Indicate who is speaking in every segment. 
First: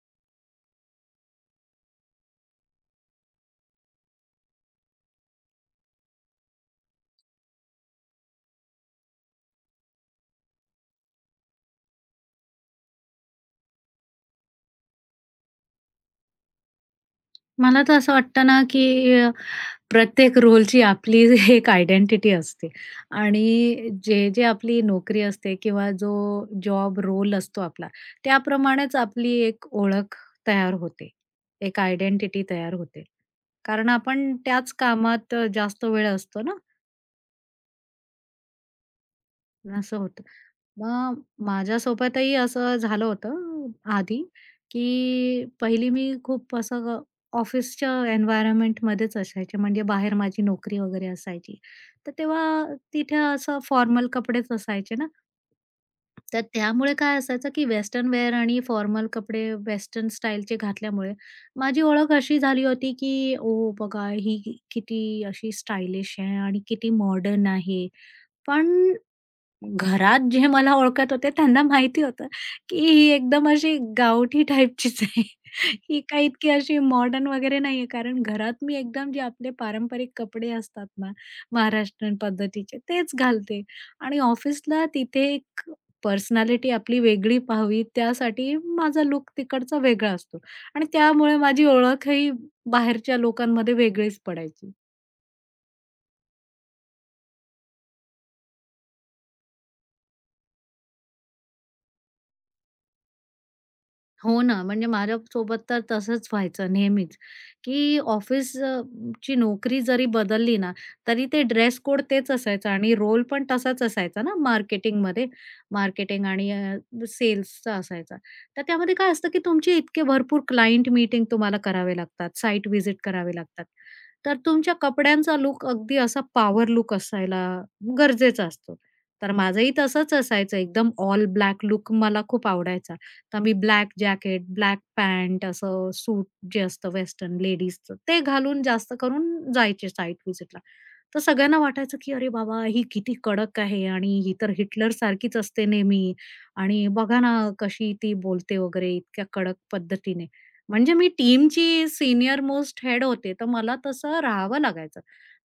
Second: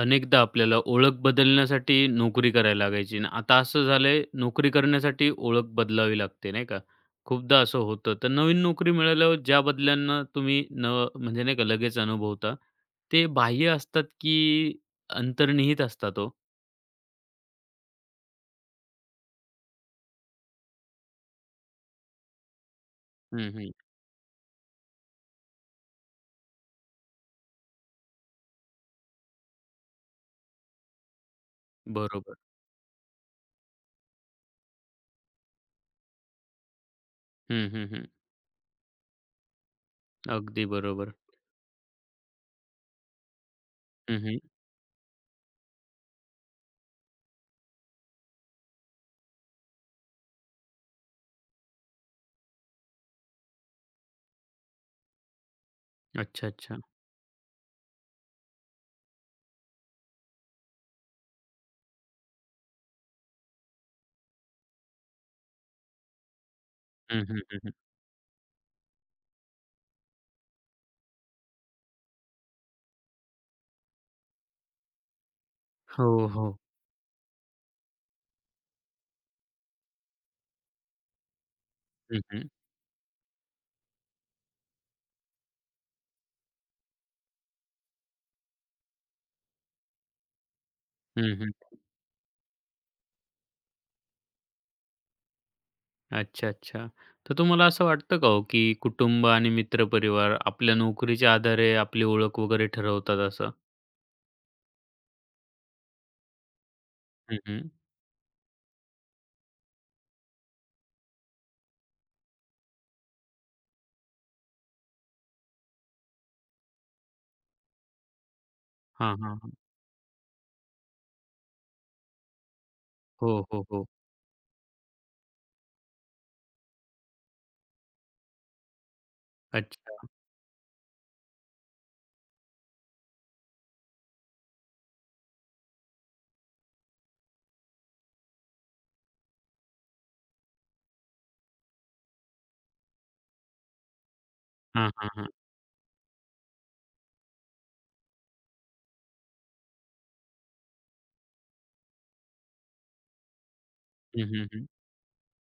Speaker 1: अनेकदा आपल्याला ओळख बदलण्यासाठी नोकरी करायला लागायची आणि आता असं झालंय नोकरी करण्यासाठी ओळख बदलावी लागते नाही का? खूपदा असं होतं. तर नवीन नोकरी मिळाल्यावर ज्या बदल्यांना तुम्ही म्हणजे नाही का लगेच अनुभवता, ते बाह्य असतात की अंतर्निहित असतात हो?
Speaker 2: मला तर असं वाटतं ना, की प्रत्येक रोलची आपली एक आयडेंटिटी असते
Speaker 1: हं, हं.
Speaker 2: आणि जे-जे आपली नोकरी असते किंवा जो जॉब रोल असतो आपला, त्याप्रमाणेच आपली एक ओळख तयार होते. एक
Speaker 1: बरोबर.
Speaker 2: आयडेंटिटी तयार होते. कारण आपण त्याच कामात जास्त वेळ असतो ना,
Speaker 1: हं, हं, हं.
Speaker 2: असं होतं.
Speaker 1: अगदी बरोबर.
Speaker 2: मग माझ्यासोबतही असं झालं होतं
Speaker 1: हं,
Speaker 2: आधी,
Speaker 1: हं.
Speaker 2: की पहिली मी खूप असं ऑफिसच्या एन्व्हायर्नमेंटमध्येच असायचे, म्हणजे बाहेर माझी नोकरी वगैरे असायची. तर तेव्हा तिथे असं फॉर्मल कपडेच असायचे ना, तर
Speaker 1: अच्छा, अच्छा.
Speaker 2: त्यामुळे काय असायचं, की वेस्टर्न वेअर आणि फॉर्मल कपडे वेस्टर्न स्टाईलचे घातल्यामुळे माझी ओळख अशी झाली होती, की "ओ बघा, ही किती अशी स्टायलिश आहे आणि किती
Speaker 1: हं, हं,
Speaker 2: मॉडर्न
Speaker 1: हं, हं.
Speaker 2: आहे." पण घरात जे मला ओळखत होते त्यांना माहिती होतं, की ही एकदम अशी गावठी टाइपचीच आहे. ही
Speaker 1: हो,
Speaker 2: काही इतकी
Speaker 1: हो.
Speaker 2: अशी मॉडर्न वगैरे नाहीये. कारण घरात मी एकदम जे आपले पारंपरिक कपडे असतात ना, महाराष्ट्रीयन
Speaker 1: हं, हं.
Speaker 2: पद्धतीचे तेच घालते आणि ऑफिसला तिथे एक पर्सनॅलिटी आपली वेगळी पाहावी त्यासाठी माझा लूक तिकडचा वेगळा असतो आणि
Speaker 1: हं,
Speaker 2: त्यामुळे
Speaker 1: हं.
Speaker 2: माझी ओळखही बाहेरच्या लोकांमध्ये वेगळीच पडायची.
Speaker 1: अच्छा, अच्छा. तर तुम्हाला असं वाटतं का हो, की कुटुंब आणि मित्रपरिवार आपल्या नोकरीच्या आधारे आपली ओळख वगैरे ठरवतात असं?
Speaker 2: हो ना, म्हणजे माझ्यासोबत तर तसंच व्हायचं नेहमीच,
Speaker 1: हं, हं.
Speaker 2: की ची नोकरी जरी बदलली ना, तरी ते ड्रेस कोड तेच असायचा आणि रोल पण तसाच असायचा ना मार्केटिंगमध्ये. मार्केटिंग आणि सेल्सचा असायचा. तर त्यामध्ये काय
Speaker 1: हां,
Speaker 2: असतं,
Speaker 1: हां,
Speaker 2: की
Speaker 1: हां.
Speaker 2: तुमचे इतके भरपूर क्लायंट मीटिंग तुम्हाला करावे लागतात, साइट व्हिजिट करावे
Speaker 1: हो, हो,
Speaker 2: लागतात.
Speaker 1: हो.
Speaker 2: तर तुमच्या कपड्यांचा लूक अगदी असा पॉवर लूक असायला गरजेचा असतो. तर माझंही
Speaker 1: अच्छा.
Speaker 2: तसंच असायचं एकदम ऑल ब्लॅक लूक मला खूप आवडायचा. तर आम्ही ब्लॅक जॅकेट, ब्लॅक पॅन्ट असं सूट जे असतं वेस्टर्न लेडीजचं, ते घालून जास्त करून जायचे साईट व्हिजिटला. तर सगळ्यांना वाटायचं, की "अरे बाबा, ही किती कडक आहे आणि ही तर हिटलर
Speaker 1: हां, हां, हां.
Speaker 2: हिटलरसारखीच असते नेहमी आणि बघा ना कशी ती बोलते वगैरे इतक्या कडक पद्धतीने." म्हणजे मी टीमची सीनियर मोस्ट हेड होते, तर मला तसं
Speaker 1: हं, हं,
Speaker 2: राहावं
Speaker 1: हं.
Speaker 2: लागायचं.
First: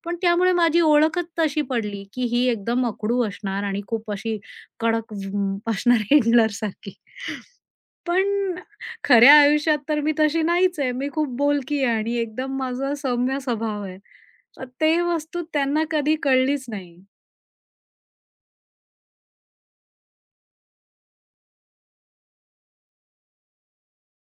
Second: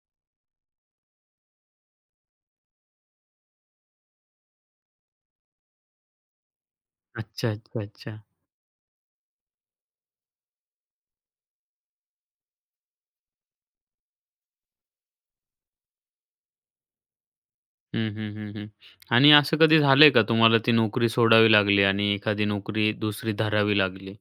Speaker 2: पण त्यामुळे माझी ओळखच तशी पडली, की ही एकदम अकडू असणार आणि खूप अशी कडक असणार हिटलरसारखी.
Speaker 1: अच्छा, अच्छा, अच्छा.
Speaker 2: पण खऱ्या आयुष्यात तर मी तशी नाहीच आहे. मी खूप बोलकी आहे आणि एकदम माझा सौम्य स्वभाव आहे. तर ते वस्तू त्यांना कधी कळलीच नाही.
Speaker 1: हं, हं, हं, हं. आणि असं कधी झालंय का तुम्हाला ती नोकरी सोडावी लागली आणि एखादी नोकरी दुसरी धरावी लागली?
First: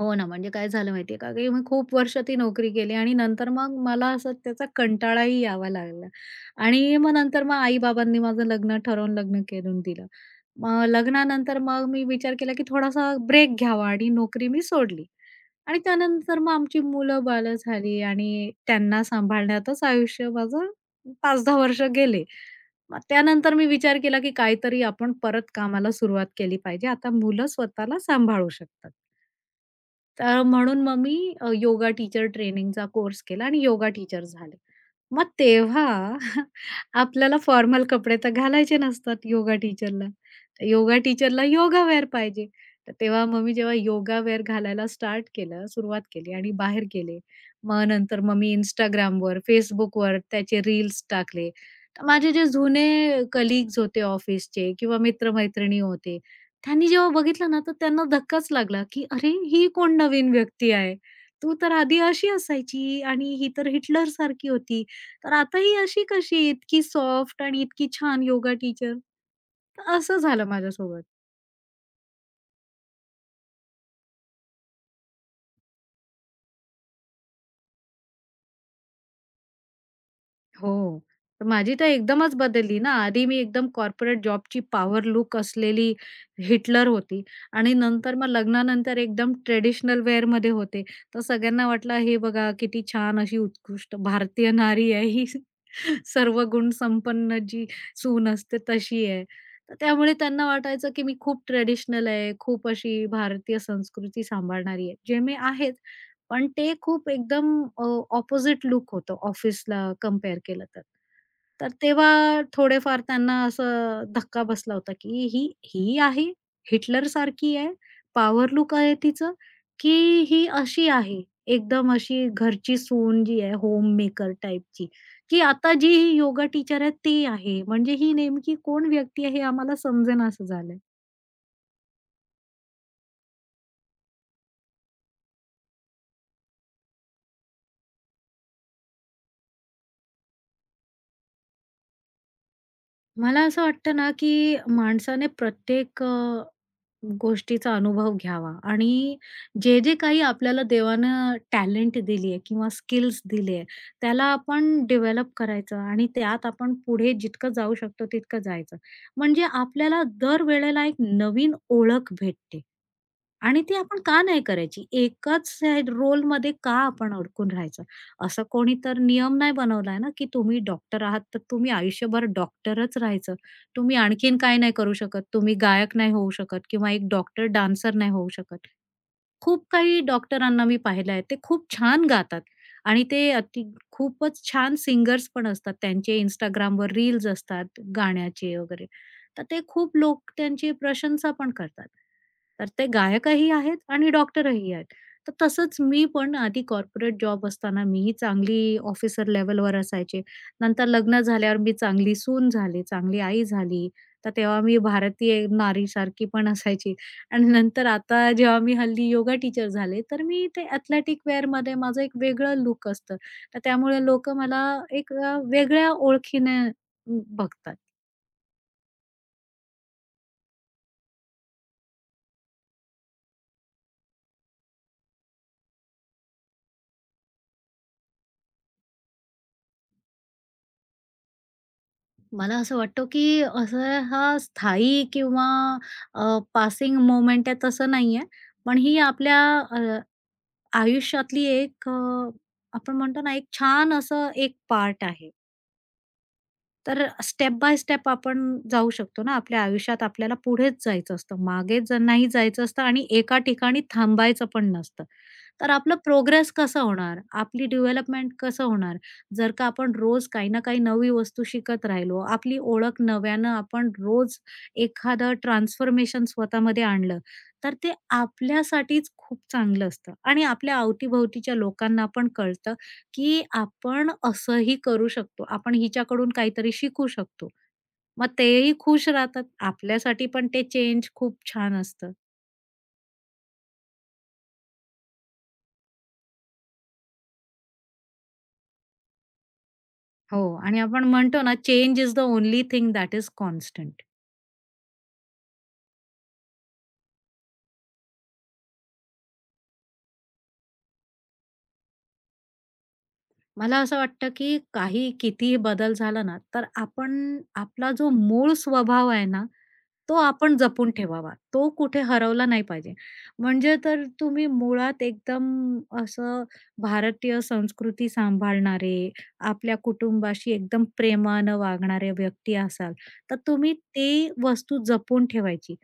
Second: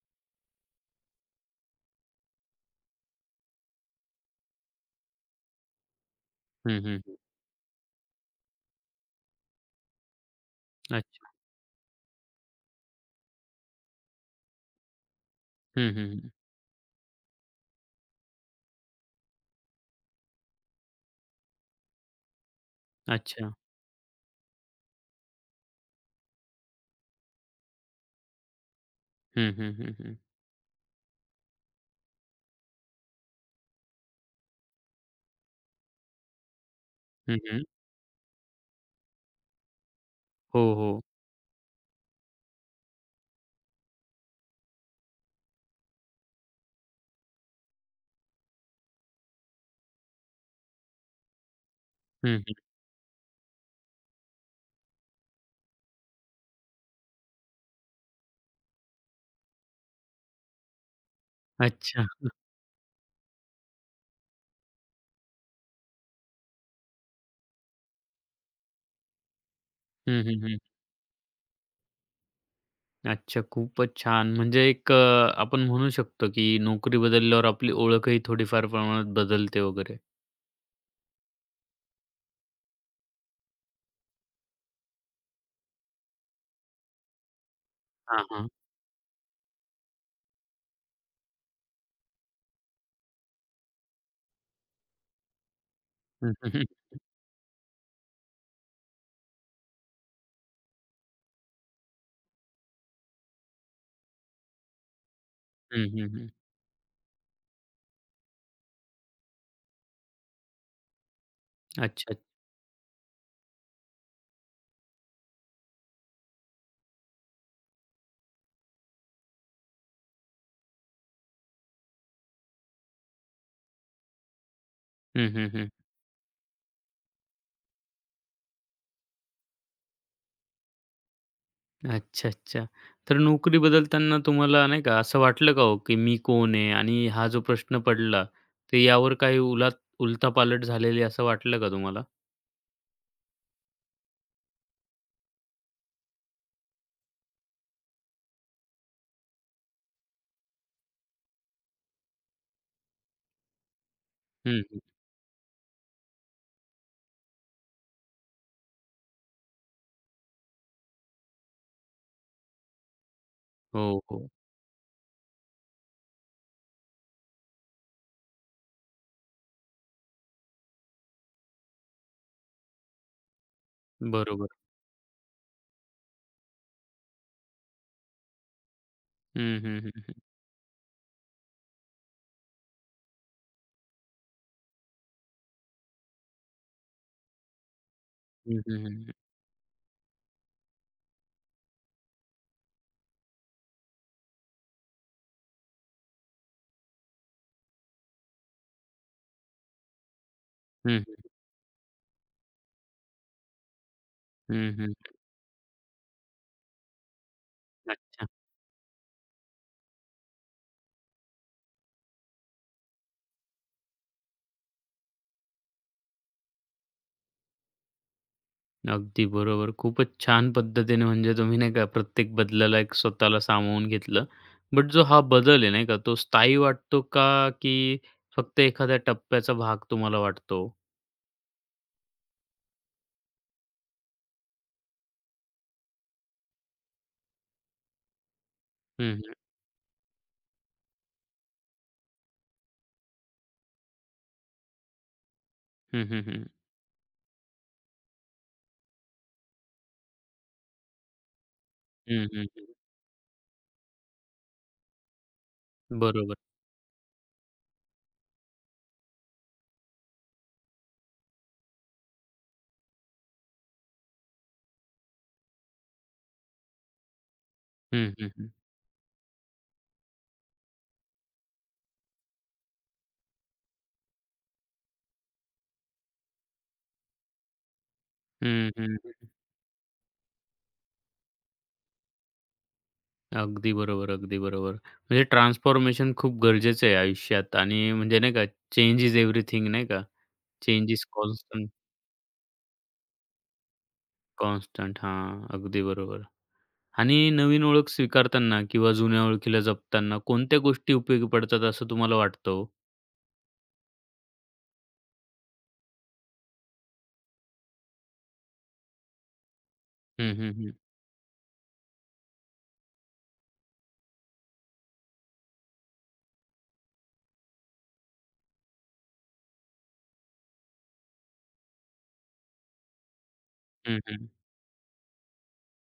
Speaker 2: हो ना, म्हणजे काय झालं माहितीये का, की मी खूप वर्ष ती नोकरी केली आणि नंतर मग मला असं त्याचा कंटाळाही यावा लागला
Speaker 1: हं,
Speaker 2: आणि
Speaker 1: हं,
Speaker 2: मग
Speaker 1: हं.
Speaker 2: नंतर मग आई-बाबांनी माझं लग्न ठरवून लग्न करून दिलं. मग
Speaker 1: अच्छा.
Speaker 2: लग्नानंतर मग मी विचार केला, की थोडासा ब्रेक घ्यावा आणि नोकरी मी सोडली आणि
Speaker 1: हं, हं, हं.
Speaker 2: त्यानंतर मग आमची मुलं-बाळं झाली आणि त्यांना सांभाळण्यातच आयुष्य माझं 5-10 वर्ष गेले. मग
Speaker 1: अच्छा.
Speaker 2: त्यानंतर मी विचार केला, की काहीतरी आपण परत कामाला सुरुवात केली पाहिजे. आता मुलं स्वतःला सांभाळू शकतात.
Speaker 1: हं, हं, हं, हं.
Speaker 2: तर म्हणून मग मी योगा टीचर ट्रेनिंगचा कोर्स केला आणि योगा टीचर झाले. मग तेव्हा
Speaker 1: हं,
Speaker 2: आपल्याला
Speaker 1: हं.
Speaker 2: फॉर्मल कपडे तर घालायचे नसतात योगा टीचरला.
Speaker 1: हो,
Speaker 2: तर योगा
Speaker 1: हो.
Speaker 2: टीचरला योगा वेअर पाहिजे. तर तेव्हा मग मी जेव्हा योगा वेअर घालायला स्टार्ट केलं, सुरुवात केली आणि बाहेर गेले. मग नंतर मग मी Instagramवर, Facebookवर त्याचे रील्स टाकले. तर माझे
Speaker 1: हं,
Speaker 2: जे
Speaker 1: हं.
Speaker 2: जुने कलीग्स होते ऑफिसचे किंवा मित्र होते त्यांनी जेव्हा बघितलं ना, तर त्यांना धक्काच लागला, की "अरे, ही कोण नवीन व्यक्ती आहे? तू तर आधी
Speaker 1: अच्छा.
Speaker 2: अशी असायची आणि ही तर हिटलरसारखी होती, तर आता ही अशी कशी? इतकी सॉफ्ट आणि इतकी छान योगा टीचर." तर असं
Speaker 1: हं, हं,
Speaker 2: झालं
Speaker 1: हं.
Speaker 2: माझ्यासोबत.
Speaker 1: अच्छा, खूपच छान. म्हणजे आपण म्हणू शकतो, की नोकरी बदलल्यावर आपली ओळखही थोडीफार प्रमाणात बदलते वगैरे.
Speaker 2: हो. तर माझी तर एकदमच बदलली ना. आधी मी एकदम कॉर्पोरेट जॉबची पॉवर लुक असलेली हिटलर होती आणि नंतर
Speaker 1: हां,
Speaker 2: मग
Speaker 1: हां.
Speaker 2: लग्नानंतर एकदम ट्रेडिशनल वेअरमध्ये होते. तर सगळ्यांना वाटलं, "हे बघा किती छान अशी उत्कृष्ट भारतीय नारी आहे ही.
Speaker 1: हं,
Speaker 2: सर्व
Speaker 1: हं, हं.
Speaker 2: गुण संपन्न जी सून असते तशी आहे." तर त्यामुळे त्यांना वाटायचं की मी खूप ट्रेडिशनल आहे, खूप अशी भारतीय संस्कृती सांभाळणारी आहे. जे मी आहेच.
Speaker 1: हं, हं, हं.
Speaker 2: पण ते खूप एकदम अ, ऑपोझिट लूक होतं ऑफिसला कंपेअर केलं तर. तर
Speaker 1: अच्छा.
Speaker 2: तेव्हा थोडेफार त्यांना असं धक्का बसला होता, की ही ही आहे, हिटलरसारखी आहे, पॉवर लुक आहे तिचं, की ही अशी आहे, एकदम अशी घरची सून जी आहे होममेकर टाईपची,
Speaker 1: हं,
Speaker 2: की
Speaker 1: हं, हं.
Speaker 2: आता जी ही योगा टीचर आहे ती आहे. म्हणजे ही नेमकी कोण व्यक्ती आहे हे आम्हाला समजेनासं झालंय.
Speaker 1: अच्छा, अच्छा. तर नोकरी बदलताना तुम्हाला नाही का असं वाटलं का हो, की मी कोण आहे? आणि हा जो प्रश्न पडला, तर यावर काही उलात उलथापालट झालेली असं वाटलं का तुम्हाला?
Speaker 2: मला असं वाटतं ना, की माणसाने प्रत्येक गोष्टीचा अनुभव घ्यावा आणि जे जे काही आपल्याला देवानं टॅलेंट दिली आहे किंवा स्किल्स दिले आहे, त्याला
Speaker 1: हं, हं.
Speaker 2: आपण डेव्हलप करायचं आणि त्यात आपण पुढे जितकं जाऊ शकतो तितकं जायचं. म्हणजे आपल्याला दर वेळेला एक नवीन ओळख भेटते आणि ती
Speaker 1: हो,
Speaker 2: आपण का
Speaker 1: हो.
Speaker 2: नाही करायची? एकाच रोलमध्ये का आपण अडकून राहायचं? असं कोणी तर नियम नाही बनवलाय ना, की तुम्ही डॉक्टर आहात, तर तुम्ही आयुष्यभर डॉक्टरच राहायचं. तुम्ही आणखीन
Speaker 1: बरोबर.
Speaker 2: काय नाही करू शकत. तुम्ही गायक नाही होऊ शकत किंवा एक डॉक्टर, डान्सर नाही होऊ शकत.
Speaker 1: हं,
Speaker 2: खूप
Speaker 1: हं, हं,
Speaker 2: काही
Speaker 1: हं.
Speaker 2: डॉक्टरांना मी पाहिलं आहे, ते खूप छान गातात आणि ते खूपच छान सिंगर्स पण असतात. त्यांचे Instagramवर रील्स असतात
Speaker 1: हं,
Speaker 2: गाण्याचे
Speaker 1: हं,
Speaker 2: वगैरे.
Speaker 1: हं, हं.
Speaker 2: तर ते खूप लोक त्यांची प्रशंसा पण करतात. तर ते गायकही आहेत आणि डॉक्टरही आहेत. तर तसंच मी पण आधी कॉर्पोरेट जॉब असताना मीही चांगली ऑफिसर लेव्हलवर असायचे. नंतर
Speaker 1: हं, हं.
Speaker 2: लग्न झाल्यावर मी चांगली सून झाली, चांगली आई झाली. तर तेव्हा
Speaker 1: हं,
Speaker 2: मी
Speaker 1: हं.
Speaker 2: भारतीय नारीसारखी पण असायची. आणि नंतर
Speaker 1: अच्छा.
Speaker 2: आता जेव्हा मी हल्ली योगा टीचर झाले, तर मी ते एथलेटिक वेअरमध्ये माझं एक वेगळं लुक असतं. तर त्यामुळे लोक मला वेगळ्या ओळखीने बघतात.
Speaker 1: अगदी बरोबर. खूपच छान पद्धतीने म्हणजे तुम्ही नाही का प्रत्येक बदलाला एक स्वतःला सामावून घेतलं. बट जो हा बदल आहे नाही का तो स्थायी वाटतो का, की फक्त एखाद्या टप्प्याचा भाग तुम्हाला वाटतो?
Speaker 2: मला असं वाटतं, की असं हा स्थायी किंवा पासिंग मोमेंट आहे तसं नाहीये. पण ही
Speaker 1: हं, हं.
Speaker 2: आपल्या अ, आयुष्यातली आपण म्हणतो ना, एक छान असं एक पार्ट आहे.
Speaker 1: हं, हं, हं.
Speaker 2: तर स्टेप बाय स्टेप आपण जाऊ शकतो ना आपल्या आयुष्यात आपल्याला पुढेच जायचं असतं, मागे ज
Speaker 1: हं,
Speaker 2: नाही
Speaker 1: हं, हं.
Speaker 2: जायचं असतं आणि एका ठिकाणी थांबायचं पण नसतं. तर आपलं
Speaker 1: बरोबर.
Speaker 2: प्रोग्रेस कसं होणार? आपली डेव्हलपमेंट कसं होणार? जर का आपण रोज काही ना काही नवी वस्तू शिकत राहिलो, आपली ओळख नव्यानं आपण रोज एखादं ट्रान्सफॉर्मेशन स्वतःमध्ये आणलं, तर ते
Speaker 1: हं, हं, हं.
Speaker 2: आपल्यासाठीच खूप चांगलं असतं आणि आपल्या अवतीभोवतीच्या लोकांना पण कळतं की आपण असंही करू शकतो. आपण हिच्याकडून काहीतरी शिकू शकतो. मग
Speaker 1: हं,
Speaker 2: तेही
Speaker 1: हं.
Speaker 2: खुश राहतात. आपल्यासाठी पण ते चेंज खूप छान असतं.
Speaker 1: अगदी बरोबर, अगदी बरोबर. म्हणजे ट्रान्सफॉर्मेशन खूप गरजेचं आहे आयुष्यात आणि म्हणजे नाही का चेंज इज एव्हरीथिंग नाही का?
Speaker 2: हो आणि
Speaker 1: चेंज इज
Speaker 2: आपण म्हणतो ना
Speaker 1: constant,
Speaker 2: change is the only thing that is constant.
Speaker 1: Constant. हां, अगदी बरोबर. आणि नवीन ओळख स्वीकारताना किंवा जुन्या ओळखीला जपताना कोणत्या गोष्टी उपयोगी पडतात असं तुम्हाला वाटतं हो?
Speaker 2: मला असं वाटतं, की काही कितीही बदल झाला ना, तर आपण आपला जो मूळ स्वभाव आहे ना, तो
Speaker 1: हं, हं,
Speaker 2: आपण
Speaker 1: हं.
Speaker 2: जपून ठेवावा. तो कुठे हरवला नाही पाहिजे. म्हणजे तर तुम्ही मुळात एकदम असं भारतीय संस्कृती सांभाळणारे, आपल्या कुटुंबाशी एकदम प्रेमानं वागणारे व्यक्ती असाल, तर तुम्ही
Speaker 1: हं, हं.
Speaker 2: ती वस्तू जपून ठेवायची.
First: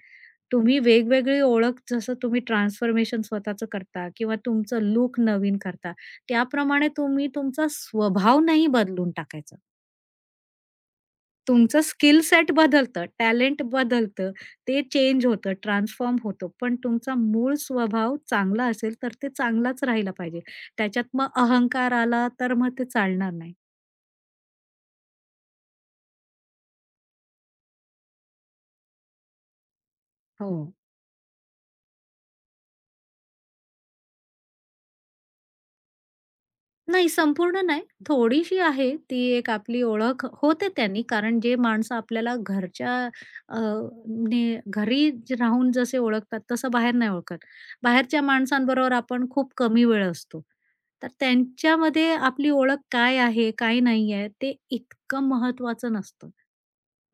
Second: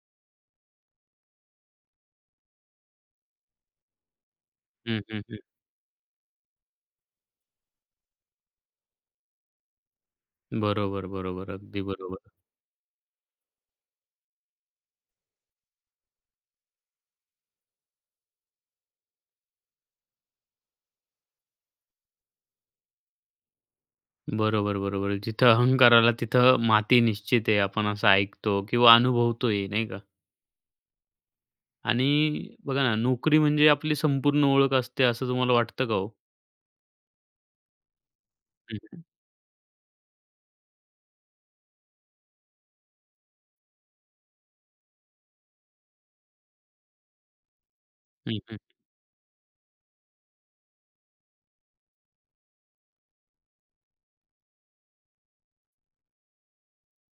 Speaker 2: तुम्ही वेगवेगळी ओळख जसं तुम्ही ट्रान्सफॉर्मेशन स्वतःचं करता किंवा तुमचं
Speaker 1: हं, हं,
Speaker 2: लूक
Speaker 1: हं.
Speaker 2: नवीन करता. त्याप्रमाणे तुम्ही तुमचा स्वभाव नाही बदलून टाकायचा.
Speaker 1: बरोबर, बरोबर.
Speaker 2: तुमचं
Speaker 1: अगदी
Speaker 2: स्किल
Speaker 1: बरोबर.
Speaker 2: सेट बदलतं, टॅलेंट बदलतं, ते चेंज होतं, ट्रान्सफॉर्म होतं. पण तुमचा मूळ स्वभाव चांगला असेल, तर ते चांगलाच राहिला पाहिजे. त्याच्यात मग अहंकार आला, तर मग ते चालणार नाही.
Speaker 1: बरोबर, बरोबर. जिथं अहंकाराला तिथं माती निश्चित आहे. आपण असं ऐकतो किंवा अनुभवतोय, नाही का?
Speaker 2: हो.
Speaker 1: आणि बघा ना, नोकरी म्हणजे आपली संपूर्ण ओळख असते असं तुम्हाला वाटतं का हो?
Speaker 2: नाही, संपूर्ण नाही. थोडीशी
Speaker 1: हं,
Speaker 2: आहे
Speaker 1: हं.
Speaker 2: ती एक आपली ओळख होते त्यांनी. कारण जे माणसं आपल्याला घरच्या अ, ने राहून जसे ओळखतात तसं बाहेर नाही ओळखत. बाहेरच्या
Speaker 1: हं, हं.
Speaker 2: माणसांबरोबर आपण खूप कमी वेळ असतो. तर त्यांच्यामध्ये आपली ओळख काय आहे, काय नाही आहे ते इतकं महत्त्वाचं नसतं.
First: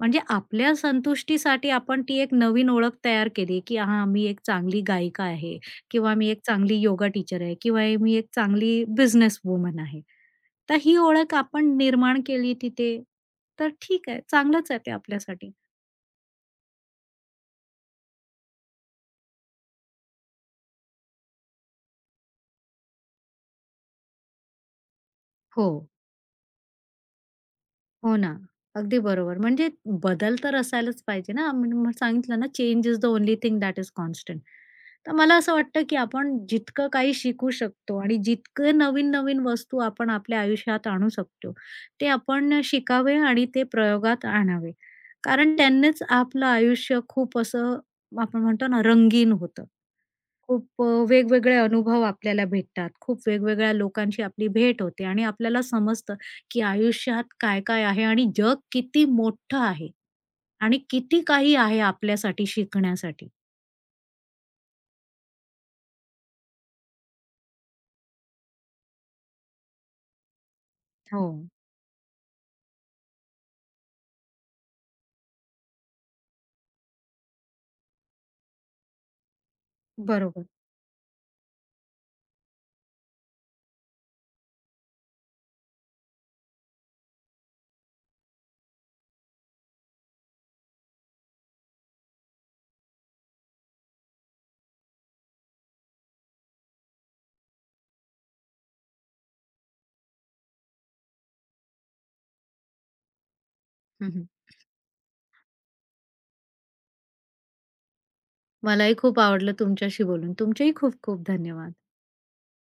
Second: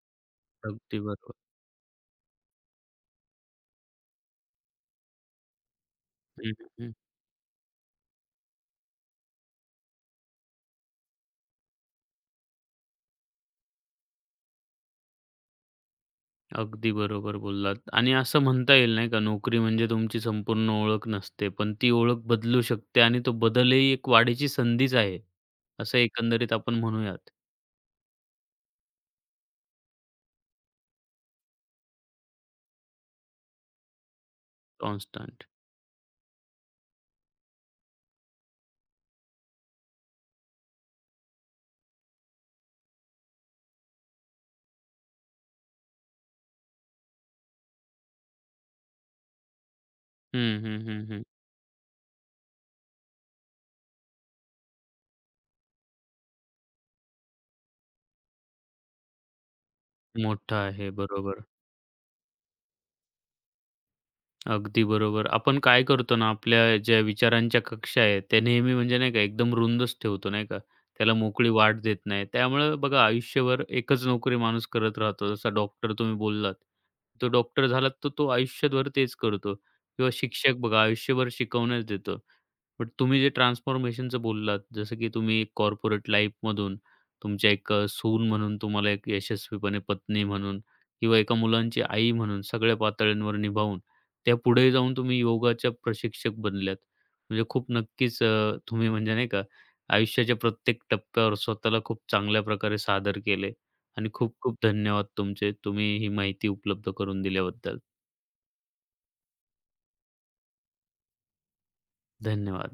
Speaker 2: म्हणजे आपल्या
Speaker 1: अगदी बरोबर.
Speaker 2: संतुष्टीसाठी आपण ती एक नवीन ओळख तयार केली, की हां, मी एक चांगली गायिका आहे किंवा मी एक
Speaker 1: हं, हं,
Speaker 2: चांगली
Speaker 1: हं.
Speaker 2: योगा टीचर आहे किंवा हे मी एक चांगली बिझनेस वुमन आहे. तर ही ओळख आपण निर्माण केली तिथे, तर ठीक आहे, चांगलंच आहे ते आपल्यासाठी.
Speaker 1: अगदी बरोबर बोललात आणि असं म्हणता येईल नाही का, नोकरी म्हणजे तुमची संपूर्ण ओळख नसते, पण ती ओळख बदलू शकते आणि तो बदल ही एक वाढीची संधीच आहे,
Speaker 2: हो.
Speaker 1: असं एकंदरीत आपण म्हणूयात
Speaker 2: हो ना. अगदी बरोबर. म्हणजे बदल तर असायलाच पाहिजे ना. मी तुम्हाला सांगितलं ना, change is the only thing that is constant. तर मला
Speaker 1: कॉन्स्टंट.
Speaker 2: असं वाटतं, की आपण जितकं काही शिकू शकतो आणि जितके नवीन-नवीन वस्तू आपण आपल्या आयुष्यात आणू शकतो, ते आपण शिकावे आणि ते प्रयोगात आणावे. कारण त्यांनीच आपलं आयुष्य खूप असं आपण म्हणतो ना, रंगीन होतं.
Speaker 1: हं,
Speaker 2: खूप
Speaker 1: हं,
Speaker 2: अ,
Speaker 1: हं, हं.
Speaker 2: वेगवेगळे अनुभव आपल्याला भेटतात. खूप वेगवेगळ्या लोकांशी आपली भेट होते आणि आपल्याला समजतं, की आयुष्यात काय-काय आहे आणि जग किती मोठं आहे
Speaker 1: मोठा
Speaker 2: आणि
Speaker 1: आहे.
Speaker 2: किती
Speaker 1: बरोबर.
Speaker 2: काही आहे आपल्यासाठी शिकण्यासाठी.
Speaker 1: अगदी बरोबर. आपण काय करतो ना, आपल्या ज्या विचारांच्या कक्षा आहेत, त्या नेहमी म्हणजे नाही का एकदम रुंदच ठेवतो, नाही का? त्याला
Speaker 2: हो,
Speaker 1: मोकळी वाट देत नाही. त्यामुळं बघा आयुष्यभर एकच नोकरी माणूस करत राहतो. जसा डॉक्टर तुम्ही बोललात, तो डॉक्टर झाला तर तो आयुष्यभर तेच करतो किंवा
Speaker 2: बरोबर.
Speaker 1: शिक्षक बघा आयुष्यभर शिकवण्याच देतो. बट तुम्ही जे ट्रान्सफॉर्मेशनचं बोललात, जसं की तुम्ही एक कॉर्पोरेट लाईफमधून सून म्हणून, तुम्हाला एक यशस्वीपणे पत्नी म्हणून किंवा एका मुलांची आई म्हणून सगळ्या पातळ्यांवर निभावून त्या पुढे जाऊन तुम्ही योगाच्या प्रशिक्षक बनल्यात. म्हणजे तुम्ही म्हणजे नाही का आयुष्याच्या प्रत्येक टप्प्यावर स्वतःला खूप चांगल्या प्रकारे सादर केले आणि
Speaker 2: हं, हं.
Speaker 1: खूप खूप धन्यवाद तुमचे. तुम्ही ही माहिती उपलब्ध करून दिल्याबद्दल.
Speaker 2: मलाही खूप आवडलं तुमच्याशी बोलून. तुमचेही खूप खूप धन्यवाद.
Speaker 1: धन्यवाद.